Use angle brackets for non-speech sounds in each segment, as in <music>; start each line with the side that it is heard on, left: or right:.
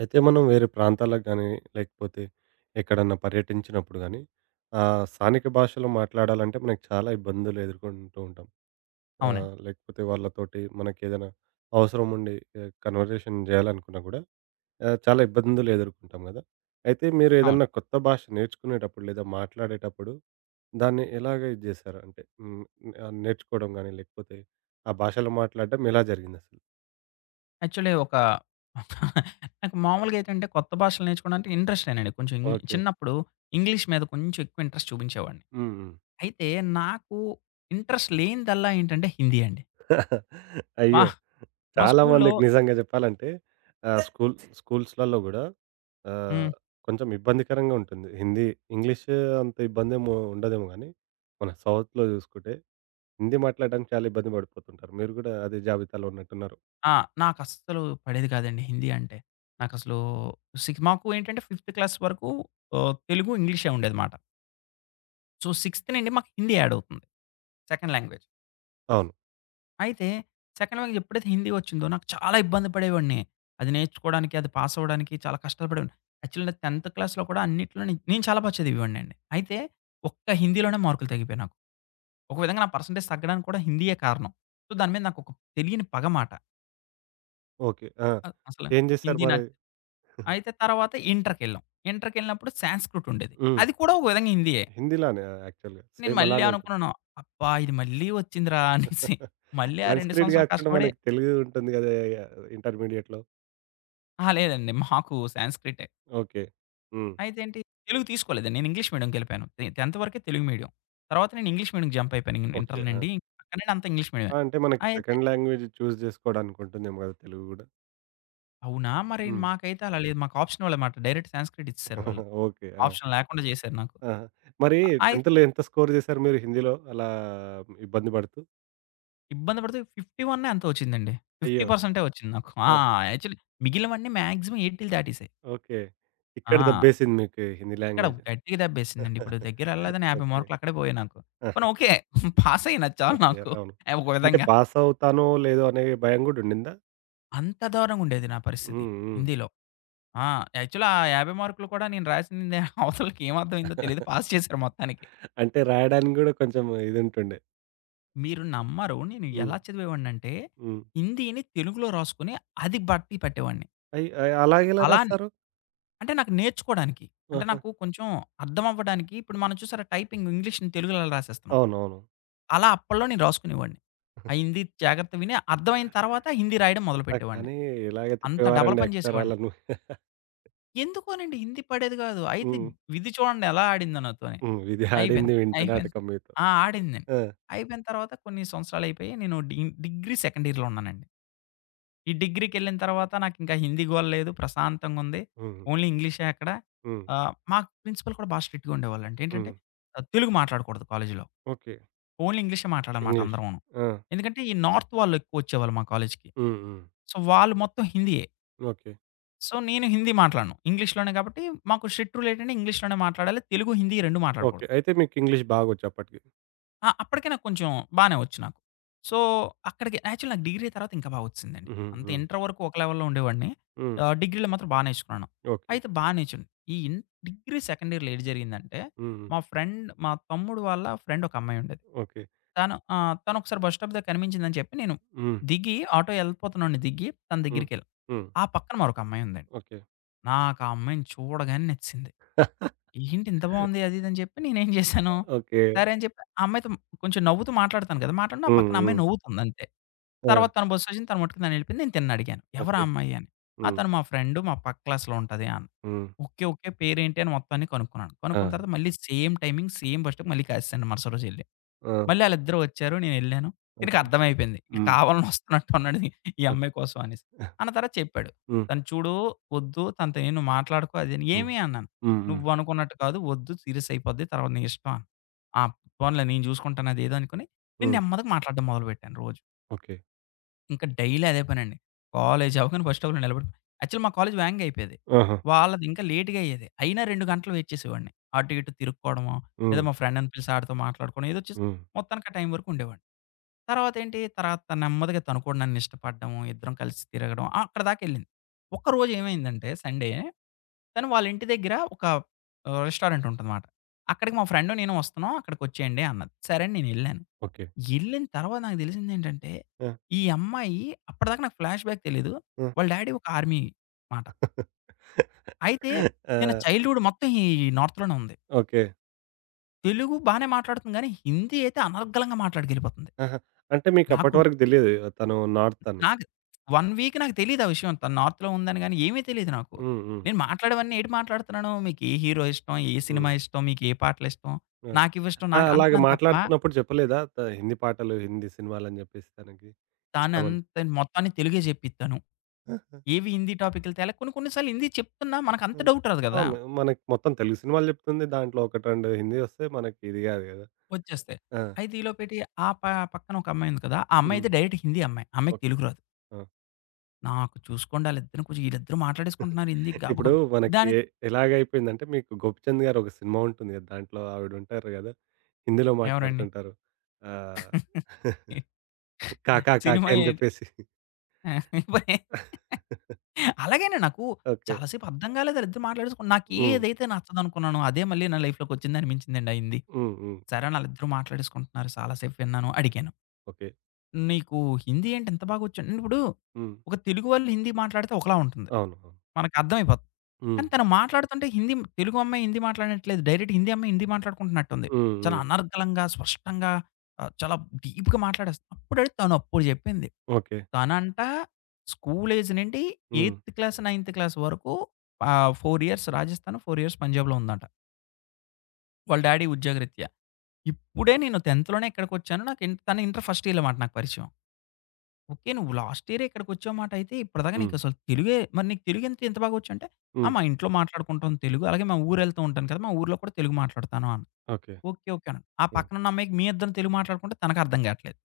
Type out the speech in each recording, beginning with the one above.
right: అయితే మనం వేరే ప్రాంతాలకు గానీ, లేకపోతే ఎక్కడన్నా పర్యటించినప్పుడు గానీ, స్థానిక భాషలో మాట్లాడాలంటే మనకు చాలా ఇబ్బందులు ఎదుర్కొంటూ ఉంటాం.
left: అవునండి.
right: లేకపోతే వాళ్ళతోటి మనకేదైనా అవసరం ఉండి కన్వర్జేషన్ జేయాలనుకున్నా గూడా చాలా ఇబ్బందులు ఎదుర్కొంటాం గదా! అయితే
left: అవును.
right: మీరేదన్నా కొత్త భాష నేర్చుకునేటప్పుడు లేదా మాట్లాడేటప్పుడు దాన్ని ఎలాగ ఇది జేశారు? అంటే హ్మ్. నేర్చుకోవడం గానీ, లేకపోతే ఆ భాషలో మాట్లాడడం ఎలా జరిగిందసలు?
left: యాక్చువల్లీ <laughs> నాకు మామూలుగా ఏంటంటే కొత్త భాషలు నేర్చుకోవడానికి ఇంట్రెస్టేనండి. కొంచెం
right: ఓకే. <laughs>
left: చిన్నప్పుడు ఇంగ్లీష్ మీద కొంచెం ఎక్కువ ఇంట్రెస్ట్ చూపించేవాడిని.
right: హ్మ్. హ్మ్.
left: అయితే నాకు ఇంట్రెస్ట్ లేనిదల్లా ఏంటంటే హిందీ అండి. మా
right: అయ్యో!
left: మా
right: చాలా
left: స్కూల్‌లో
right: మందికి నిజంగా చెప్పాలంటే <laughs> స్కూల్స్‌లలో గూడా ఆహ్,
left: హ్మ్.
right: కొంచెం ఇబ్బందికరంగా ఉంటుంది. హిందీ, ఇంగ్లీష్ అంత ఇబ్బందేమో ఉండదేమో గానీ, మన సౌత్‌లో చూసుకుంటే హిందీ మాట్లాడడానికి చాలా ఇబ్బంది పడిపోతుంటారు. మీరు గూడా అదే జాబితాలో ఉన్నట్టున్నారు.
left: ఆ! నాకస్సలు పడేది కాదండి హిందీ అంటే. నాకసలు మాకు ఏంటంటే ఫిఫ్త్ క్లాస్ వరకు తెలుగు, ఇంగ్లీషే ఉండేది మాట. సో, సిక్స్త్ నుండి మాకు హిందీ యాడ్ అవుతుంది సెకండ్ లాంగ్వేజ్.
right: అవును.
left: అయితే సెకండ్ లాంగ్వేజ్ ఎప్పుడైతే హిందీ వచ్చిందో నాకు చాలా ఇబ్బంది పడేవాడిని. అది నేర్చుకోవడానికి, అది పాస్ అవ్వడానికి చాలా కష్టాలు పడేవాడిని. యాక్చువల్‌గా 10థ్ క్లాస్‌లో కూడా అన్నిట్లో నేను నేను చాలా బా చదివేవాడినండి. అయితే ఒక్క హిందీలోనే మార్కులు తగ్గిపోయాయి నాకు. ఒక విధంగా నా పర్సెంటేజ్ తగ్గడానికి కూడా హిందీయే కారణం. సో, దాని మీద నాకు ఒక తెలియని పగ మాట.
right: ఓకే. ఆ!
left: అసలు
right: ఏం చేశారు
left: హిందీ నా
right: మరి? <laughs>
left: అయితే తర్వాత ఇంటర్‌కెళ్ళాం. ఇంటర్‌కెళ్ళినప్పుడు సాంస్క్రిట్ ఉండేది.
right: హ్మ్.
left: అది కూడా ఒక విధంగా హిందీయే.
right: హిందీలానే యాక్చువల్‌గా
left: నేను
right: సేమ్
left: మళ్ళీ
right: అలానే ఉంటుంది.
left: అనుకున్నాను, అబ్బా! ఇది మళ్ళీ వచ్చిందిరా అనేసి.
right: <laughs>
left: మళ్ళీ ఆ 2
right: సంస్క్రిట్
left: సంవత్సరాలు
right: గాకుండా
left: కష్టపడి
right: మనకి తెలుగు ఉంటుంది గదా! ఇంటర్మీడియేట్‌లో.
left: అహా! లేదండి. మాకు సాంస్క్రిటే.
right: ఓకే. హ్మ్.
left: అయితే ఏంటి, తెలుగు తీసుకోలేదు. నేను ఇంగ్లీష్ మీడియంకెళ్ళిపోయాను. టెన్త్ వరకే తెలుగు మీడియం. తర్వాత నేను ఇంగ్లీష్ మీడియంకి జంప్ అయిపోయాను
right: ఓకే.
left: ఇంటర్
right: ఆ!
left: నుండి. అక్కడి నుండి అంతా ఇంగ్లీష్ మీడియమే.
right: ఆ! అంటే మనకి
left: అయితే
right: సెకండ్ లాంగ్వేజ్ చూజ్ జేసుకోవడానికుంటుందేమో గదా! తెలుగు గూడా.
left: అవునా! మరి
right: హ్మ్.
left: మాకైతే అలా లేదు. మాకు ఆప్షనల్ అన్నమాట. డైరెక్ట్ సాంస్క్రిట్ ఇచ్చేసారు వాళ్ళు.
right: <laughs> ఓకే. ఆ!
left: ఆప్షన్ లేకుండా చేశారు నాకు.
right: ఆహా! మరి
left: అయి
right: 10థ్‌లో ఎంత స్కోర్ జేశారు మీరు హిందీలో అలా ఇబ్బంది పడుతూ?
left: ఇబ్బంది పడితే 51 ఎంతో వచ్చిందండి.
right: అయ్యో!
left: 50% వచ్చింది నాకు. ఆ!
right: ఆ!
left: యాక్చువల్లీ మిగిలినవన్నీ మాక్సిమం 80లు దాటేసాయి.
right: ఓకే. ఇక్కడ
left: ఆ!
right: దెబ్బేసింది మీకు హిందీ
left: ఇక్కడ
right: లాంగ్వేజ్.
left: గట్టిగా దెబ్బేసిందండి. ఇప్పుడు దగ్గర
right: <laughs>
left: ఎళ్ళలేదని 50
right: ఓకే.
left: మార్కులు అక్కడే పోయాయి నాకు.
right: ఆహా!
left: పోనీ ఓకే. <laughs> పాస్ అయినా చాలు
right: పాస్
left: నాకు.
right: అయ్యారు. అవును.
left: ఏ, ఒక
right: అంటే
left: విధంగా.
right: పాస్ అవుతానో లేదో అనే భయం గూడా ఉండిందా?
left: అంత దారుణంగా ఉండేది నా పరిస్థితి
right: హ్మ్. హ్మ్.
left: హిందీలో. ఆ! యాక్చువల్లీ ఆ 50 మార్కులు కూడా నేను రాసింది <laughs> అవతలకి ఏం అర్థమైందో తెలీదు. పాస్
right: <laughs>
left: చేశారు మొత్తానికి.
right: అంటే రాయడానికి గూడా కొంచెం ఇదుంటుండే.
left: మీరు నమ్మరు నేను
right: హ్మ్.
left: ఎలా చదివేవాడినంటే
right: హ్మ్.
left: హిందీని తెలుగులో రాసుకొని అది బట్టి పట్టేవాడిని.
right: అయ్ అయ్ అలాగెలా
left: అలా అని-
right: రాస్తారు?
left: అంటే నాకు నేర్చుకోవడానికి. అంటే
right: ఆహా!
left: నాకు కొంచెం అర్థం అవ్వడానికి ఇప్పుడు మనం చూసారా టైపింగ్ ఇంగ్లీష్‌ని తెలుగులో ఎలా రాసేస్తున్నాం.
right: అవునవును.
left: అలా అప్పట్లో నేను రాసుకునేవాడిని. ఆ హిందీ జాగ్రత్త విని అర్థమైన తర్వాత హిందీ రాయడం
right: ఆ!
left: మొదలుపెట్టేవాడిని.
right: కానీ ఇలాగే
left: అంత డబల్
right: తిప్పేవారండి
left: పని చేసేవాడిని.
right: అక్షరాలను.
left: ఎందుకోనండి హిందీ పడేది గాదు. అయితే
right: హ్మ్.
left: ఇది చూడండి ఎలా ఆడిందో నాతోని.
right: హ్మ్. ఇది
left: అయిపోయింది.
right: ఆడింది వింత
left: అయిపోయింది.
right: నాటకం మీతో.
left: ఆ! ఆడిందండి.
right: ఆ!
left: అయిపోయిన తర్వాత కొన్ని సంవత్సరాలయిపోయి నేను డిగ్రీ సెకండ్ ఇయర్‌లో ఉన్నానండి. ఈ డిగ్రీకెళ్ళిన తర్వాత నాకింకా హిందీ గోల లేదు. ప్రశాంతంగుంది.
right: హ్మ్.
left: ఓన్లీ ఇంగ్లీషే అక్కడ.
right: హ్మ్.
left: మాకు ప్రిన్సిపల్ కూడా బాగా స్ట్రిక్ట్‌గా ఉండేవాళ్ళండి. ఏంటంటే
right: హ్మ్.
left: తెలుగు మాట్లాడకూడదు కాలేజీలో.
right: ఓకే.
left: ఓన్లీ ఇంగ్లీషే మాట్లాడాలమాట
right: ఇంగ్లీష్.
left: అందరమును.
right: ఆ!
left: ఎందుకంటే ఈ నార్త్ వాళ్ళు ఎక్కువొచ్చేవాళ్ళు మా కాలేజీకి.
right: హ్మ్. హ్మ్.
left: సో, వాళ్ళు మొత్తం హిందీయే.
right: ఓకే.
left: సో, నేను హిందీ మాట్లాడను. ఇంగ్లీష్‌లోనే కాబట్టి మాకు షిఫ్ట్ రూల్ ఏంటంటే ఇంగ్లీష్‌లోనే మాట్లాడాలి. తెలుగు, హిందీ 2
right: ఓకే.
left: మాట్లాడకూడదు.
right: అయితే మీకు ఇంగ్లీష్ బాగొచ్చు అప్పటికి.
left: ఆ! అప్పటికే నాకు కొంచెం బానే వచ్చు నాకు. సో, అక్కడికి యాక్చువల్ నాకు డిగ్రీ తర్వాత ఇంకా బా వచ్చిసిందండి.
right: హుహు.
left: అంత
right: హ్మ్.
left: ఇంటర్ వరకు ఒక లెవెల్‌లో ఉండేవాడిని.
right: హ్మ్.
left: డిగ్రీలో మాత్రం బా నేర్చుకున్నాను.
right: ఓకే.
left: అయితే బా నేర్చున్ ఈ ఇన్ డిగ్రీ సెకండ్ ఇయర్‌లో ఏటి జరిగిందంటే,
right: హ్మ్. హ్మ్.
left: మా ఫ్రెండ్ మా తమ్ముడు వాళ్ళ ఫ్రెండ్ ఒక అమ్మాయి ఉండేది.
right: ఓకే.
left: తను ఆ! తను ఒకసారి బస్ స్టాప్ దగ్గర కనిపించిందని చెప్పి నేను
right: హ్మ్.
left: దిగి ఆటో ఎళ్ళిపోతున్నాను దిగి తన
right: హ్మ్.
left: దగ్గరికెళ్ళా.
right: హ్మ్.
left: ఆ పక్కన మరొక అమ్మాయి ఉందండి.
right: ఓకే.
left: నాకా అమ్మాయిని చూడగానే నచ్చింది. ఏంటి ఇంత బావుంది అది ఇది అని చెప్పి నేనేం చేశాను,
right: ఓకే.
left: సరే అని చెప్పి ఆ అమ్మాయితో కొంచెం నవ్వుతూ మాట్లాడతాను కదా! మాట్లాడిన ఆ
right: హ్మ్.
left: పక్కన అమ్మాయి
right: హ్మ్.
left: నవ్వుతుంది అంతే.
right: ఆ!
left: తర్వాత తన బస్సు వచ్చింది. తన మట్టుకు తను వెళ్ళిపోయింది. నేను తిననడిగాను. ఎవరు ఆ
right: ఓకే.
left: అమ్మాయి అని? ఆ!
right: హ్మ్.
left: తను మా ఫ్రెండు మా పక్క క్లాస్‌లో ఉంటది అన్నది.
right: హ్మ్.
left: ఓకే. ఓకే. పేరేంటి అని మొత్తం అన్ని కనుక్కున్నాను.
right: ఆ!
left: కనుక్కున్న తర్వాత మళ్ళీ సేమ్ టైమింగ్ సేమ్ బస్‌స్టాప్ మళ్ళీ కలిసాను మరుసటి రోజు ఎళ్ళి.
right: ఆ!
left: మళ్ళీ ఆళ్ళిద్దరూ వచ్చారు. నేనెళ్ళాను. ఈడికి
right: ఓకే.
left: అర్థమైపోయింది. ఈడు
right: హ్మ్.
left: కావాలని వస్తున్నట్టు ఉన్నాడు ఈ అమ్మాయి కోసం అనేసి. అన్న తర్వాత చెప్పాడు.
right: హ్మ్.
left: తను చూడు వద్దు. తనతో ఏం నువ్వు మాట్లాడకు అది అని.
right: హ్మ్.
left: ఏమి అన్నాను.
right: హ్మ్. హ్మ్.
left: నువ్వనుకున్నట్టు కాదు. వద్దు సీరియస్ అయిపోద్ది. తర్వాత నీ ఇష్టం అన్ ఆ! పోన్లే నేను చూసుకుంటాను అది ఏదో అనుకోని నేను
right: హ్మ్.
left: నెమ్మదిగా మాట్లాడడం మొదలుపెట్టాను రోజు.
right: ఓకే.
left: ఇంక డైలీ అదే పనండి. కాలేజ్ అవ్వగానే ఫస్ట్ అవర్‌లో నిలబడి యాక్చువల్లీ మా కాలేజ్ వేగంగా అయిపోయేది.
right: ఆహా!
left: వాళ్ళది ఇంకా లేట్‌గా అయ్యేది. అయినా 2 గంటలు వెయిట్ చేసేవాడిని. అటు ఇటు తిరుక్కోవడమో, లేదా
right: హ్మ్.
left: మా ఫ్రెండ్‌ని పిలిసి ఆడితో మాట్లాడుకోవడం ఏదో చేసి
right: హ్మ్.
left: మొత్తానికి ఆ టైం వరకు ఉండేవాడిని. తర్వాత ఏంటి, తర్వాత తను నెమ్మదిగా తను కూడా నన్ను ఇష్టపడడము, ఇద్దరం కలిసి తిరగడం ఆ! అక్కడిదాకెళ్ళింది. ఒక్కరోజు ఏమైందంటే సండే, తను వాళ్ళ ఇంటి దగ్గర ఒక రెస్టారెంట్ ఉంటదన్నమాట. అక్కడికి మా ఫ్రెండ్ నేను వస్తున్నాం అక్కడికొచ్చేయండి అన్నది. సరే అని నేనెళ్ళాను.
right: ఓకే.
left: ఎళ్ళిన తర్వాత నాకు తెలిసిందేంటంటే,
right: ఆ!
left: ఈ అమ్మాయి అప్పటిదాకా నాకు ఫ్లాష్ బ్యాక్ తెలీదు.
right: ఆ!
left: వాళ్ళ డ్యాడీ ఒక ఆర్మీ మాట. అయితే
right: ఆ!
left: చైల్డ్‌హుడ్ మొత్తం ఈ నార్త్‌లోనే ఉంది.
right: ఓకే.
left: తెలుగు బానే మాట్లాడుతుంది గానీ, హిందీ అయితే అనర్గళంగా మాట్లాడగెళ్ళిపోతుంది.
right: ఆహా! అంటే
left: నాకు
right: మీకప్పటి వరకు దెలియదు తను నార్త్ అని.
left: నాకు 1 వీక్ నాకు తెలీదు ఆ విషయం. తను నార్త్‌లో ఉందని గాని ఏమీ తెలీదు నాకు.
right: హ్మ్. హ్మ్.
left: నేను మాట్లాడేవన్నీ ఏటి మాట్లాడుతున్నాను, మీకు ఏ హీరో ఇష్టం, ఏ సినిమా
right: హ్మ్.
left: ఇష్టం, మీకు ఏ పాటలిష్టం,
right: ఆ!
left: నాకివిష్టం
right: ఆ!
left: నాకు
right: అలాగ
left: అంటున్నాను తప్ప,
right: మాట్లాడుతున్నప్పుడు జెప్పలేదా? త హిందీ పాటలు, హిందీ సినిమాలని జెప్పేసి తనకి ఇష్టమని?
left: తానంత మొత్తాన్ని తెలుగే జెప్పిత్తాను.
right: ఆహా!
left: ఏవి హిందీ టాపిక్‌లు తేలా కొన్ని కొన్ని సార్లు హిందీ చెప్తున్నా మనకంత
right: ఆ!
left: డౌట్ రాదు గదా!
right: అవును. మనకి మొత్తం తెలుగు సినిమాలు జెప్తుంది. దాంట్లో 1, 2 హిందీ వస్తే మనకి ఇది గాదు గదా!
left: వచ్చేస్తాయి.
right: ఆ!
left: అయితే ఈలోపేటి ఆ పక్కన ఒక అమ్మాయి ఉంది కదా! ఆ అమ్మాయి
right: హ్మ్.
left: అయితే డైరెక్ట్ హిందీ అమ్మాయి. ఆ అమ్మాయికి
right: ఓకే.
left: తెలుగు రాదు.
right: ఆ!
left: నాకు చూసుకోండి ఆళ్ళిద్దరిని కొంచెం ఈళ్ళిద్దరూ మాట్లాడేసుకుంటున్నారు హిందీ గబ
right: ఇప్పుడు
left: గబ
right: మనకి
left: దాని
right: ఎలాగైపోయిందంటే మీకు 'గోపీచంద్' గారు ఒక సినిమా ఉంటుంది గదా! దాంట్లో ఆవిడుంటారు గదా! హిందీలో
left: ఎవరండి?
right: మాట్లాడుతుంటారు. ఆహ్, <laughs> కాకా, కాకి
left: సినిమా
right: అని
left: ఏంటి?
right: జెప్పేసి.
left: అలాగేనే నాకు
right: ఓకే.
left: చాలా సేపు అర్థం కాలేదు ఆళ్ళిద్దరూ మాట్లాడేసుకుని నాకు
right: హ్మ్.
left: ఏదైతే నచ్చదనుకున్నానో అదే మళ్ళీ నా లైఫ్‌లోకొచ్చింది అనిపించిందండి ఆ హిందీ.
right: హ్మ్. హ్మ్.
left: సరే అని ఆళ్ళిద్దరూ మాట్లాడేసుకుంటున్నారు చాలా సేపు విన్నాను. అడిగాను.
right: ఓకే.
left: నీకు హిందీ ఏంటి ఇంత బాగొచ్చు? ఇప్పుడు
right: హ్మ్.
left: ఒక తెలుగు వాళ్ళు హిందీ మాట్లాడితే ఒకలా ఉంటుంది.
right: అవును. అవును.
left: మనకర్థమైపోద్ది.
right: హ్మ్.
left: కానీ తను మాట్లాడుతుంటే హిందీ తెలుగు అమ్మాయి హిందీ మాట్లాడినట్లేదు. డైరెక్ట్ హిందీ అమ్మాయి హిందీ మాట్లాడుకుంటున్నట్టుంది.
right: హ్మ్.
left: చాలా
right: హ్మ్.
left: అనర్గళంగా, స్పష్టంగా చాలా డీప్‌గా మాట్లాడేస్తుంది. అప్పుడడిగితే తనప్పుడు చెప్పింది.
right: ఓకే.
left: తనంట స్కూల్ ఏజ్ నుండి
right: హ్మ్.
left: 8థ్ క్లాస్, 9థ్ క్లాస్ వరకు 4 ఇయర్స్ రాజస్థాన్, 4 ఇయర్స్ పంజాబ్‌లో ఉందంట. వాళ్ళ డ్యాడీ ఉద్యోగరీత్యా. ఇప్పుడే నేను 10థ్ లోనే ఇక్కడికొచ్చాను. నాకు తను ఇంటర్ ఫస్ట్ ఇయర్ అన్నమాట నాకు పరిచయం. ఓకే. నువ్వు లాస్ట్ ఇయరే ఇక్కడికొచ్చావు మాట అయితే, ఇప్పటిదాకా
right: హ్మ్.
left: నీకసలు తెలుగే మరి నీకు తెలుగు ఎంత ఇంత బాగా వచ్చంటే, ఆ!
right: హ్మ్.
left: మా ఇంట్లో మాట్లాడుకుంటాం తెలుగు. అలాగే మా ఊరెళ్తూ ఉంటాను కదా! మా ఊర్లో కూడా తెలుగు మాట్లాడతాను అన్నా.
right: ఓకే.
left: ఓకే. ఓకే. అన్నాను. ఆ
right: హ్మ్.
left: పక్కనున్న అమ్మాయికి మీ ఇద్దరం తెలుగు మాట్లాడుకుంటే తనకు అర్థం కాట్లేదు.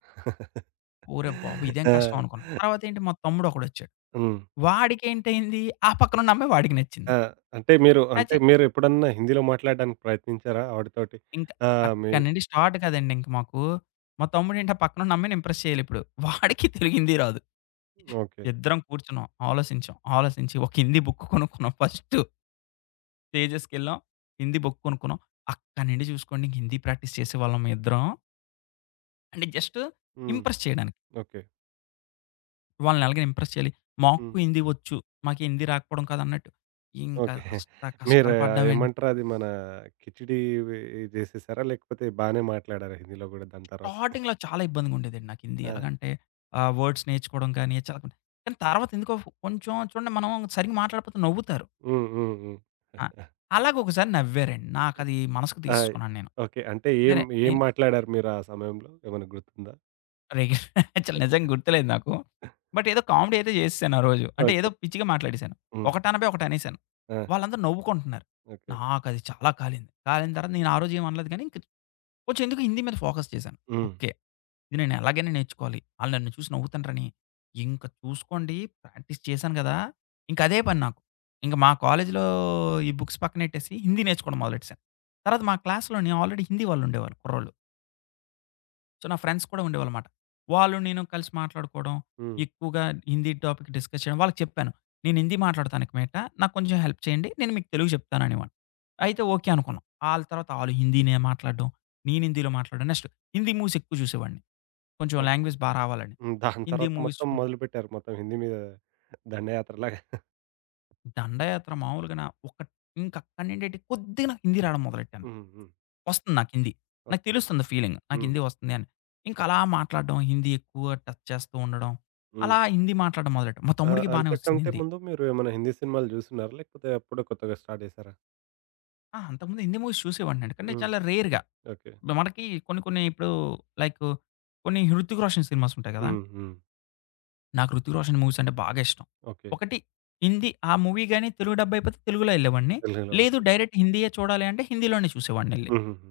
left: ఓరేయ్ బాబు! ఇదేం కష్టం
right: ఆ!
left: అనుకున్నా. తర్వాతేంటి మా తమ్ముడొకడొచ్చాడు.
right: హ్మ్.
left: వాడికేంటయింది, ఆ పక్కనున్న అమ్మాయి వాడికి నచ్చింది.
right: ఆ! అంటే మీరు అంటే
left: నచ్చి
right: మీరెప్పుడన్నా హిందీలో మాట్లాడడానికి ప్రయత్నించారా ఆవిడతోటి?
left: ఇంక
right: ఆ! మీ
left: అక్కడి నుండి స్టార్ట్ కదండీ ఇంక మాకు. మా తమ్ముడేంటి ఆ పక్కనున్న అమ్మాయిని ఇంప్రెస్ చేయాలిప్పుడు. వాడికి తెలుగు, హిందీ రాదు.
right: ఓకే.
left: ఇద్దరం కూర్చున్నాం, ఆలోచించాం. ఆలోచించి ఒక హిందీ బుక్ కొనుక్కున్నాం ఫస్టు. తేజస్‌కెళ్ళాం. హిందీ బుక్ కొనుక్కున్నాం. అక్కడి నుండి చూసుకోండి హిందీ ప్రాక్టీస్ చేసేవాళ్ళం మేమిద్దరం. అంటే జస్ట్
right: హ్మ్.
left: ఇంప్రెస్ చేయడానికి.
right: ఓకే.
left: వాళ్ళని ఎలాగైనా ఇంప్రెస్ చేయాలి. మాకు
right: హ్మ్.
left: హిందీ వచ్చు. మాకు హిందీ రాకపోవడం కాదన్నట్టు. ఇంకా
right: ఓకే.
left: అష్ట
right: మీరు
left: కష్టాలు పడ్డామండి.
right: ఏమంటారు అది మన కిచిడీ ఇవి చేసేసారా? లేకపోతే బానే మాట్లాడారా హిందీలో గూడా దాని తర్వాత?
left: స్టార్టింగ్‌లో చాలా ఇబ్బందిగా ఉండేదండి నాకు హిందీ.
right: ఆ!
left: ఎలాగంటే వర్డ్స్ నేర్చుకోవడం కానీ, చదవడం కానీ తర్వాత ఎందుకో కొంచెం చూడండి మనం సరిగ్గా మాట్లాడకపోతే నవ్వుతారు.
right: హ్మ్. హ్మ్. హ్మ్.
left: ఆ! అలాగ ఒకసారి నవ్వారండి. నాకది మనసుకు
right: ఆ!
left: తీసుకున్నాను నేను.
right: ఓకే. అంటే ఏం
left: సరే
right: ఏం
left: నేను
right: మాట్లాడారు మీరు ఆ సమయంలో? ఏమైనా గుర్తుందా?
left: రెగ్ <laughs> యాక్చువల్ నిజంగా గుర్తులేదు నాకు. బట్ ఏదో కామెడీ అయితే జేసేశాను ఆ రోజు. అంటే ఏదో
right: ఓకే.
left: పిచ్చిగా మాట్లాడేశాను.
right: హ్మ్.
left: ఒకటనబోయి ఒకటనేశాను.
right: ఆ!
left: వాళ్ళందరూ నవ్వుకుంటున్నారు.
right: ఓకే.
left: నాకది చాలా కాలింది. కాలిన తర్వాత నేను ఆ రోజు ఏం అనలేదు గానీ, ఇంక కొంచెం ఎందుకు హిందీ మీద ఫోకస్ చేశాను.
right: హ్మ్.
left: ఓకే. ఇది నేను ఎలాగైనా నేర్చుకోవాలి. ఆళ్ళు నన్ను చూసి నవ్వుతుండ్రని, ఇంక చూసుకోండి ప్రాక్టీస్ చేశాను గదా! ఇంక అదే పని నాకు. ఇంక మా కాలేజీలో ఈ బుక్స్ పక్కనెట్టేసి హిందీ నేర్చుకోవడం మొదలెట్టేశాను. తర్వాత మా క్లాస్‌లోని ఆల్రెడీ హిందీ వాళ్ళుండేవాళ్ళు కుర్రోళ్ళు. సో, నా ఫ్రెండ్స్ కూడా ఉండేవాళ్ళమాట. వాళ్ళు నేను కలిసి మాట్లాడుకోవడం,
right: హ్మ్.
left: ఎక్కువగా హిందీ టాపిక్ డిస్కస్ చేయడం. వాళ్ళకి చెప్పాను. "నేను హిందీ మాట్లాడతాను ఇక మీదట. నాకు కొంచెం హెల్ప్ చేయండి. నేను మీకు తెలుగు చెప్తాను" అనేవాడిని. అయితే ఓకే అనుకున్నాం. ఆళ్ళ తర్వాత ఆళ్ళు హిందీనే మాట్లాడడం, నేను హిందీలో మాట్లాడడం. నెక్స్ట్ హిందీ మూవీస్ ఎక్కువ చూసేవాడిని. కొంచెం
right: ఓకే.
left: లాంగ్వేజ్ బా రావాలని.
right: హ్మ్. దాని
left: హిందీ
right: తర్వాత
left: మూవీస్
right: మొత్తం
left: చూడడం.
right: మొదలుపెట్టారు. మొత్తం హిందీ మీద దండయాత్రలాగా.
left: దండయాత్ర మామూలుగా నా ఒక ఇంకక్కడి నుండేటి కొద్దిగా నాకు హిందీ రాడం మొదలెట్టాను.
right: హ్మ్. హ్మ్.
left: వస్తుంది నాకు హిందీ. నాకు
right: ఓకే.
left: తెలుస్తుంది ఫీలింగ్. నాకు
right: హ్మ్.
left: హిందీ వస్తుంది అని. ఇంకా అలా మాట్లాడడం, హిందీ ఎక్కువ టచ్ చేస్తూ ఉండడం.
right: హ్మ్.
left: అలా హిందీ మాట్లాడడం మొదలెట్టాం. మా
right: ఆ!
left: తమ్ముడికి బానే వచ్చింది
right: అంతకంటే
left: హిందీ.
right: ముందు మీరు ఏమైనా హిందీ సినిమాలు జూసున్నారా? లేకపోతే అప్పుడే కొత్తగా స్టార్ట్ జేసారా?
left: ఆ! అంతకుముందు హిందీ మూవీస్ చూసేవాడినండి. కానీ
right: హ్మ్.
left: చాలా రేర్‌గా.
right: ఓకే.
left: మనకి కొన్ని కొన్ని ఇప్పుడు లైక్ కొన్ని 'హృతిక్ రోషన్' సినిమాస్ ఉంటాయి కదా!
right: హ్మ్. హ్మ్.
left: నాకు 'హృతిక్ రోషన్' మూవీస్ అంటే బాగా ఇష్టం.
right: ఓకే.
left: ఒకటి హిందీ ఆ మూవీ గాని తెలుగు డబ్ అయిపోతే తెలుగులో ఎళ్ళేవాడిని.
right: తెలుగులో
left: లేదు
right: ఓకే.
left: డైరెక్ట్ హిందీయే చూడాలి అంటే హిందీలోనే చూసేవాడినెళ్లి.
right: హుహుహు.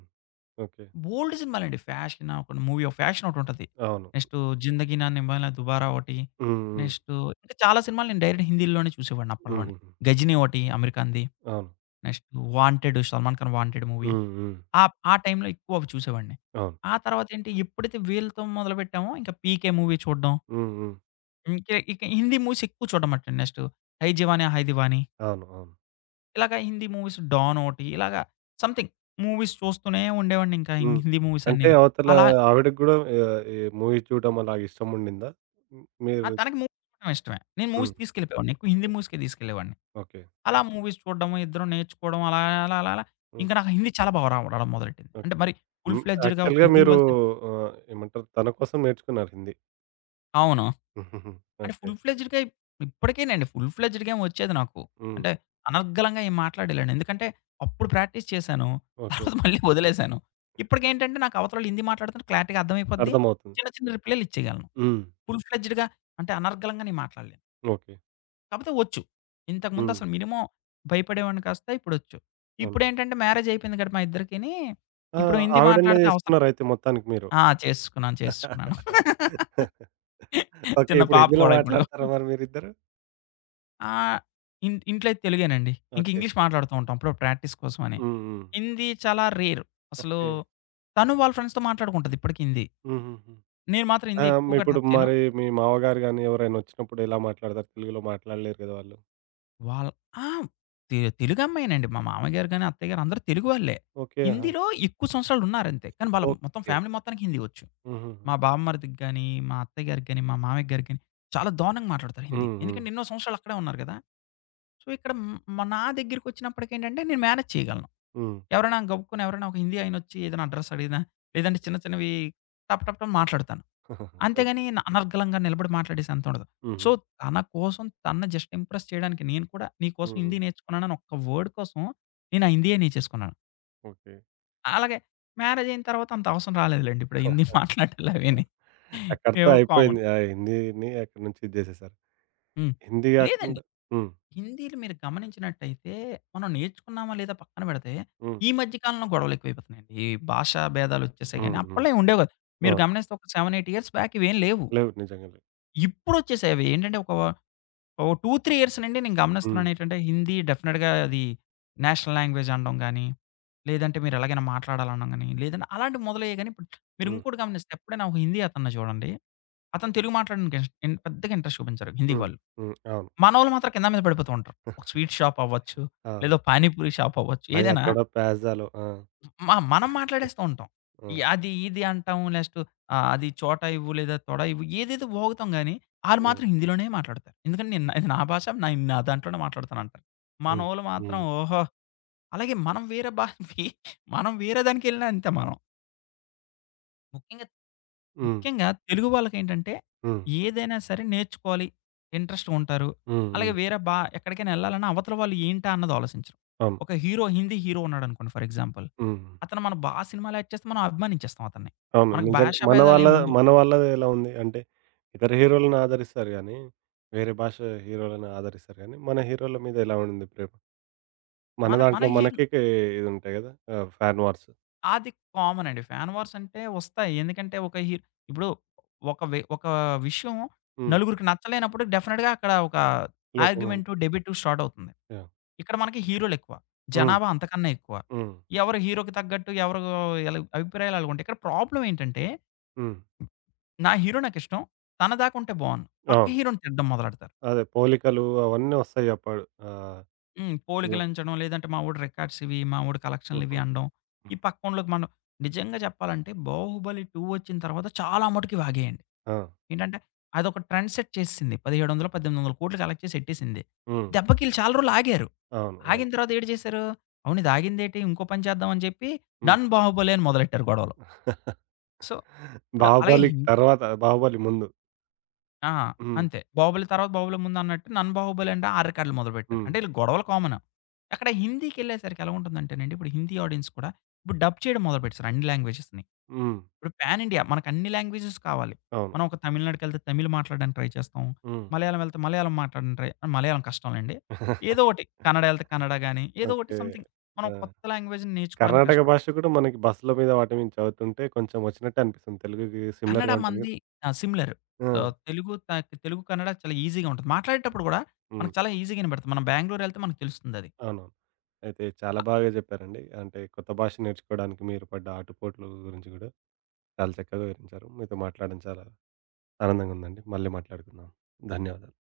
right: ఓకే.
left: బోలెడు సినిమాలండి. 'ఫ్యాషన్' ఒక మూవీ ఒక 'ఫ్యాషన్' ఒకటుంటది.
right: అవును.
left: నెక్స్టు 'జిందగీ నా నిభానా దుబారా' ఒకటి.
right: హ్మ్. హ్మ్.
left: నెక్స్టు ఇంకా చాలా సినిమాలు నేను డైరెక్ట్ హిందీలోనే చూసేవాడిని అప్పట్లోనే.
right: హుహుహు.
left: 'గజినీ' ఒకటి అమీర్ ఖాన్‌ది.
right: అవును.
left: Next 'wanted' 'Salman Khan wanted' movie.
right: హ్మ్. హ్మ్.
left: ఆ ఆ టైంలో ఎక్కువ అవి చూసేవాడిని.
right: అవును.
left: ఆ తర్వాతేంటి ఎప్పుడైతే వీళ్ళతో మొదలుపెట్టామో ఇంకా 'పీకే' మూవీ చూడడం.
right: హ్మ్. హ్మ్.
left: ఇంకే ఇక హిందీ మూవీస్ ఎక్కువ చూడడమటండి. నెక్స్టు 'హై జవానీ హై దీవానీ'
right: అవును. అవును.
left: ఇలాగ హిందీ మూవీస్ 'డాన్' ఒకటి ఇలాగ సంథింగ్ మూవీస్ చూస్తూనే ఉండేవాడిని ఇంకా
right: హ్మ్.
left: హిందీ మూవీస్
right: అంటే
left: అన్నీని.
right: అవతల
left: అలా
right: ఆవిడకి గూడా ఈ మూవీస్ చూడడం అలాగ ఇష్టముండిందా? హ్మ్.
left: ఆ!
right: మీరు
left: తనకి మూవీస్ చూడడం ఇష్టమే. నేను మూవీస్
right: హ్మ్.
left: తీసుకెళ్ళిపోయేవాడిని. ఎక్కువ హిందీ
right: హ్మ్.
left: మూవీస్‌కే తీసుకెళ్ళేవాడిని.
right: ఓకే.
left: అలా మూవీస్ చూడడము, ఇద్దరం నేర్చుకోవడం అలా, అలా, అలా, అలా
right: హ్మ్.
left: ఇంకా నాకు హిందీ చాలా బాగా రావడం మొదలెట్టింది.
right: ఓకే.
left: అంటే మరి ఫుల్
right: హ్మ్.
left: ఫ్లెడ్జెడ్‌గా ఒక
right: యాక్చువల్‌గా
left: హిందీ
right: మీరు
left: వాళ్ళతో
right: ఏమంటారు తన కోసం నేర్చుకున్నారు హిందీ.
left: అవును.
right: హుహుహు.
left: అంటే
right: ఓకే.
left: ఫుల్ ఫ్లెడ్జెడ్‌గా ఇప్పటికేనండి ఫుల్ ఫ్లెడ్జెడ్‌గా ఏం వచ్చేది నాకు.
right: హ్మ్.
left: అంటే అనర్గళంగా ఏం మాట్లాడలేను. ఎందుకంటే అప్పుడు ప్రాక్టీస్ చేశాను.
right: ఓకే.
left: తర్వాత మళ్ళీ వదిలేశాను. ఇప్పటికేంటంటే నాకు అవతలోళ్ళు హిందీ మాట్లాడుతుంటే క్లారిటీగా అర్థమైపోద్ది.
right: అర్థమవుతుంది.
left: చిన్న, చిన్న రిప్లైలు ఇచ్చేయగలను.
right: హ్మ్.
left: ఫుల్ ఫ్లెడ్జెడ్‌గా అంటే అనర్గళంగా నేను మాట్లాడలేను.
right: ఓకే.
left: కాపోతే ఒచ్చు. ఇంతకుముందు
right: హ్మ్.
left: అసలు మినిమం భయపడేవాడిని కాస్త ఇప్పుడొచ్చు.
right: అవును.
left: ఇప్పుడేంటంటే మ్యారేజ్ అయిపోయింది కాబట్టి మా ఇద్దరికిని.
right: ఆ!
left: ఇప్పుడు హిందీ
right: ఆవిడనే
left: మాట్లాడితే అవసరం
right: చేసుకున్నారయితే మొత్తానికి మీరు.
left: ఆ! చేసుకున్నాను. చేసుకున్నాను.
right: ఓకే.
left: చిన్న
right: ఇప్పుడు
left: పాప
right: హిందీలో
left: కూడా ఇప్పుడు.
right: మాట్లాడతారా మరి మీరిద్దరు?
left: ఆహ్, ఇంట్లో అయితే తెలుగేనండి. ఇంక
right: ఓకే.
left: ఇంగ్లీష్ మాట్లాడుతూ ఉంటాం అప్పుడప్పుడు ప్రాక్టీస్ కోసం అని.
right: హ్మ్. హ్మ్.
left: హిందీ చాలా రేర్. అసలు
right: ఓకే.
left: తను వాళ్ళ ఫ్రెండ్స్‌తో మాట్లాడుకుంటది ఇప్పటికి హిందీ.
right: హుహుహు.
left: నేను మాత్రం
right: ఆ!
left: హిందీ ఎక్కువగా
right: ఇప్పుడు
left: టచ్ చేయను.
right: మరి మీ మామగారు గాని ఎవరైనా వచ్చినప్పుడు ఎలా మాట్లాడతారు? తెలుగులో మాట్లాడలేరు కదా వాళ్ళు.
left: వాళ్ళ ఆ! తెలుగమ్మాయేనండి. మా మామయ్యగారు గాని, అత్తయ్య గారు అందరూ తెలుగు వాళ్ళే.
right: ఓకే. ఆహా!
left: హిందీలో ఎక్కువ సంవత్సరాలున్నారంతే. కానీ వాళ్ళ మొత్తం
right: ఓకే.
left: ఫ్యామిలీ మొత్తానికి హిందీ వచ్చు.
right: హుహుహు.
left: మా బామ్మర్దికి గాని, మా అత్తయ్య గారికి గాని, మా మామయ్య గారికి గాని చాలా దారుణంగా మాట్లాడతారు హిందీ.
right: హ్మ్. హ్మ్.
left: ఎందుకంటే ఎన్నో సంవత్సరాలు అక్కడే ఉన్నారు గదా! సో, ఇక్కడ నా దగ్గరికొచ్చినప్పటికేంటంటే నేను మేనేజ్ చేయగలను.
right: హ్మ్.
left: ఎవరైనా గబుక్కున ఎవరైనా ఒక హిందీ ఆయనొచ్చి ఏదైనా అడ్రెస్ అడిగినా, లేదంటే చిన్న చిన్నవి టప్ టప్ టప్ మాట్లాడతాను.
right: ఓకే.
left: అంతేగాని అనర్గళంగా నిలబడి మాట్లాడేసి అంతుండదు.
right: హుహు.
left: సో, తన కోసం తనని జస్ట్ ఇంప్రెస్ చేయడానికి నేను కూడా నీ కోసం హిందీ
right: హ్మ్.
left: నేర్చుకున్నానని ఒక్క వర్డ్ కోసం నేను ఆ హిందీయే నేర్చేసుకున్నాను.
right: ఓకే.
left: అలాగే మ్యారేజ్ అయిన తర్వాత అంత అవసరం రాలేదులెండి. ఇప్పుడు హిందీ <laughs> మాట్లాడాలి అవీని.
right: అక్కడితో
left: ఏవో కామన్.
right: అయిపోయింది. ఆ హిందీని అక్కడి నుంచి ఇది చేసేసారు.
left: హ్మ్.
right: హిందీ
left: లేదండి.
right: కాకుండా హ్మ్.
left: హిందీలు మీరు గమనించినట్టయితే మనం నేర్చుకున్నామా లేదా పక్కన పెడితే
right: హ్మ్.
left: ఈ మధ్య కాలంలో గొడవలు ఎక్కువైపోతున్నాయండి. ఈ భాషా భేదాలు వచ్చేసాయి గాని
right: హ్మ్. హ్మ్.
left: అప్పట్లో ఏం ఉండేవి కాదు.
right: ఆ!
left: మీరు గమనిస్తే ఒక 7, 8 ఇయర్స్ బ్యాక్ ఇవేం లేవు.
right: లేవు. నిజంగా లేవు.
left: ఇప్పుడొచ్చేసాయి అవి. ఏంటంటే ఒక ఓ 2, 3 ఇయర్స్ నుండి నేను
right: హ్మ్.
left: గమనిస్తున్నాను ఏంటంటే, హిందీ డెఫినిట్‌గా అది నేషనల్ లాంగ్వేజ్ అనడం గాని, లేదంటే మీరు ఎలాగైనా మాట్లాడాలనడం గాని, లేదంటే అలాంటివి మొదలయ్యాయి గాని, ఇప్పుడు మీరు
right: హ్మ్.
left: ఇంకోటి గమనిస్తే ఎప్పుడైనా ఒక హిందీ అతన్ని చూడండి. అతను తెలుగు మాట్లాడడానికి ఇన్ ఇన్ పెద్దగా ఇంట్రెస్ట్ చూపించరు హిందీ
right: హ్మ్.
left: వాళ్ళు.
right: హ్మ్. అవును.
left: మనోళ్ళు మాత్రం కింద మీద పడిపోతూ ఉంటారు. ఒక
right: <laughs>
left: స్వీట్ షాప్ అవ్వచ్చు,
right: అవును.
left: లేదా పానీపూరి షాప్ అవ్వచ్చు,
right: భయ్యా
left: ఏదైనా
right: తోడా ప్యాజ్ డాలో. ఆ!
left: మనం మాట్లాడేస్తూ ఉంటాం. ఈ
right: హ్మ్.
left: అది, ఇది అంటాం. నెక్స్ట్ అది చోట ఇవ్వు లేదా తొడ ఇవ్వు ఏదేదో బోగుతాం గానీ, ఆళ్ళు
right: హ్మ్.
left: మాత్రం హిందీలోనే మాట్లాడతారు. ఎందుకంటే నేను ఇది నా భాష నేను నా దాంట్లోనే మాట్లాడతానంటారు.
right: హ్మ్.
left: మనోళ్ళు మాత్రం
right: హ్మ్.
left: ఓహో! అలాగే మనం వేరే మనం వేరే దానికెళ్ళినా అంతే మనం. ముఖ్యంగా
right: హ్మ్.
left: ముఖ్యంగా తెలుగు వాళ్ళకేంటంటే,
right: హ్మ్.
left: ఏదైనా సరే నేర్చుకోవాలి ఇంట్రెస్ట్‌గా ఉంటారు.
right: హ్మ్.
left: అలాగే
right: హ్మ్.
left: వేరే ఎక్కడికైనా ఎళ్ళాలన్నా అవతల వాళ్ళు ఏంటా అన్నది ఆలోచించరు.
right: అవును.
left: ఒక హీరో హిందీ హీరో ఉన్నాడనుకోండి ఫర్ ఎగ్జాంపుల్.
right: హ్మ్.
left: అతను మన సినిమాలో యాక్ట్ చేస్తే మనం అభిమానించేస్తాం అతన్ని.
right: అవును.
left: మనకు
right: నిజంగా
left: భాషా
right: మన వాళ్ళ
left: భేదాలేమి ఉండవు.
right: మన వాళ్ళది ఎలా ఉంది అంటే, ఇతర హీరోలను ఆదరిస్తారు గానీ, వేరే భాష హీరోలను ఆదరిస్తారు గానీ, మన హీరోల మీద ఎలా ఉండింది ప్రేమ? మన
left: మన మన
right: దాంట్లో
left: హీరో
right: మనకి కే ఇది ఉంటాయి గదా! Fan wars.
left: అది కామన్ అండి. ఫ్యాన్ వార్స్ అంటే వస్తాయి. ఎందుకంటే ఒక ఇప్పుడు ఒక విషయం
right: హ్మ్.
left: నలుగురికి నచ్చలేనప్పుడు డెఫినిట్‌గా అక్కడ ఒక
right: లోపల
left: ఆర్గ్యుమెంటు, డెబేటు స్టార్ట్ అవుతుంది.
right: యాహ్!
left: ఇక్కడ మనకి హీరోలెక్కువ.
right: హ్మ్.
left: జనాభా అంతకన్నా ఎక్కువ.
right: హ్మ్.
left: ఎవరి హీరోకి తగ్గట్టు ఎవరు అభిప్రాయాలు అలాగుంటాయి. ఇక్కడ ప్రాబ్లమ్ ఏంటంటే,
right: హ్మ్.
left: నా హీరో నాకిష్టం. తన దాకుంటే బావున్ను. పక్క
right: అవును.
left: హీరోని తిట్టడం మొదలెడతారు.
right: అదే పోలికలు అవన్నీ వస్తాయి అప్పుడు. ఆ!
left: హ్మ్.
right: ఇలా.
left: పోలికలంచడం, లేదంటే మా వోడు రికార్డ్స్ ఇవి, మా వోడు
right: <laughs>
left: కలెక్షన్‌లివి
right: హుహు.
left: అనడం. ఈ పక్కోళ్ళకి మనం నిజంగా చెప్పాలంటే 'బాహుబలి 2' వచ్చిన తర్వాత చాలా మటుకు ఇవాగాయండి.
right: ఆ!
left: ఏంటంటే అదొక ట్రెండ్ సెట్ చేసేసింది. 1700, 1800 కోట్లు కలెక్ట్ చేసి ఎట్టేసింది.
right: హ్మ్.
left: దెబ్బకి ఈళ్ళు చాలా రోజులు ఆగారు.
right: అవును. అవును. అవును.
left: ఆగిన తర్వాత ఏటి చేశారు? అవును ఇది ఆగిందేటి ఇంకో పని చేద్దాం అని చెప్పి
right: హ్మ్.
left: 'డన్ బాహుబలి' అని మొదలెట్టారు గొడవలు.
right: <laughs>
left: సో, ఇప్పుడు అలాగే
right: 'బాహుబలికి' తర్వాత 'బాహుబలి' ముందు.
left: ఆ!
right: హ్మ్.
left: అంతే. 'బాహుబలి' తర్వాత 'బాహుబలి' ముందు అన్నట్టు 'డన్ బాహుబలి' అంటే ఆ రికార్డులు మొదలుపెట్టారు.
right: హ్మ్.
left: అంటే ఈళ్ళకి గొడవలు కామన్. అక్కడ హిందీకెళ్ళేసరికి ఎలా ఉంటుందంటేనండి, ఇప్పుడు హిందీ ఆడియన్స్ కూడా ఇప్పుడు డబ్ చేయడం మొదలుపెట్టేసారు అన్ని లాంగ్వేజెస్‌ని.
right: హ్మ్.
left: ఇప్పుడు పాన్ ఇండియా మనకన్ని లాంగ్వేజెస్ కావాలి.
right: అవును.
left: మనం ఒక తమిళనాడుకెళ్తే తమిళ్ మాట్లాడడానికి ట్రై చేస్తాం.
right: హ్మ్.
left: మలయాళం వెళ్తే మలయాళం మాట్లాడడానికి ట్రై మలయాళం కష్టంలెండి. ఏదో
right: <laughs>
left: ఒకటి కన్నడ ఎళ్తే కన్నడ గాని, ఏదో ఒకటి
right: ఓకే.
left: సంథింగ్ మనం
right: ఆ!
left: కొత్త లాంగ్వేజ్‌ని నేర్చుకోవడానికి
right: కర్ణాటక
left: కష్టపడతాం.
right: భాష కూడా మనకి బస్సుల మీద వాటి మీద చదువుతుంటే కొంచెం వచ్చినట్టే అనిపిస్తుంది. తెలుగుకి
left: కన్నడ
right: సిమిలర్‌గా ఉంటుంది.
left: మనది సిమిలర్.
right: ఆ!
left: తెలుగు తెలుగు, కన్నడ చాలా ఈజీగా ఉంటుంది. మాట్లాడేటప్పుడు గూడా
right: హ్మ్.
left: మనకు చాలా ఈజీగా ఇనబడుతుంది. మనం బెంగుళూరు ఎళ్తే మనకు తెలుస్తుందది.
right: అవునవును. అయితే చాలా బాగా చెప్పారండి. అంటే కొత్త భాష నేర్చుకోవడానికి మీరు పడ్డ ఆటుపోట్ల గురించి గూడా చాలా చక్కగా వివరించారు. మీతో మాట్లాడడం చాలా ఆనందంగా ఉందండి. మళ్ళీ మాట్లాడుకుందాం. ధన్యవాదాలు.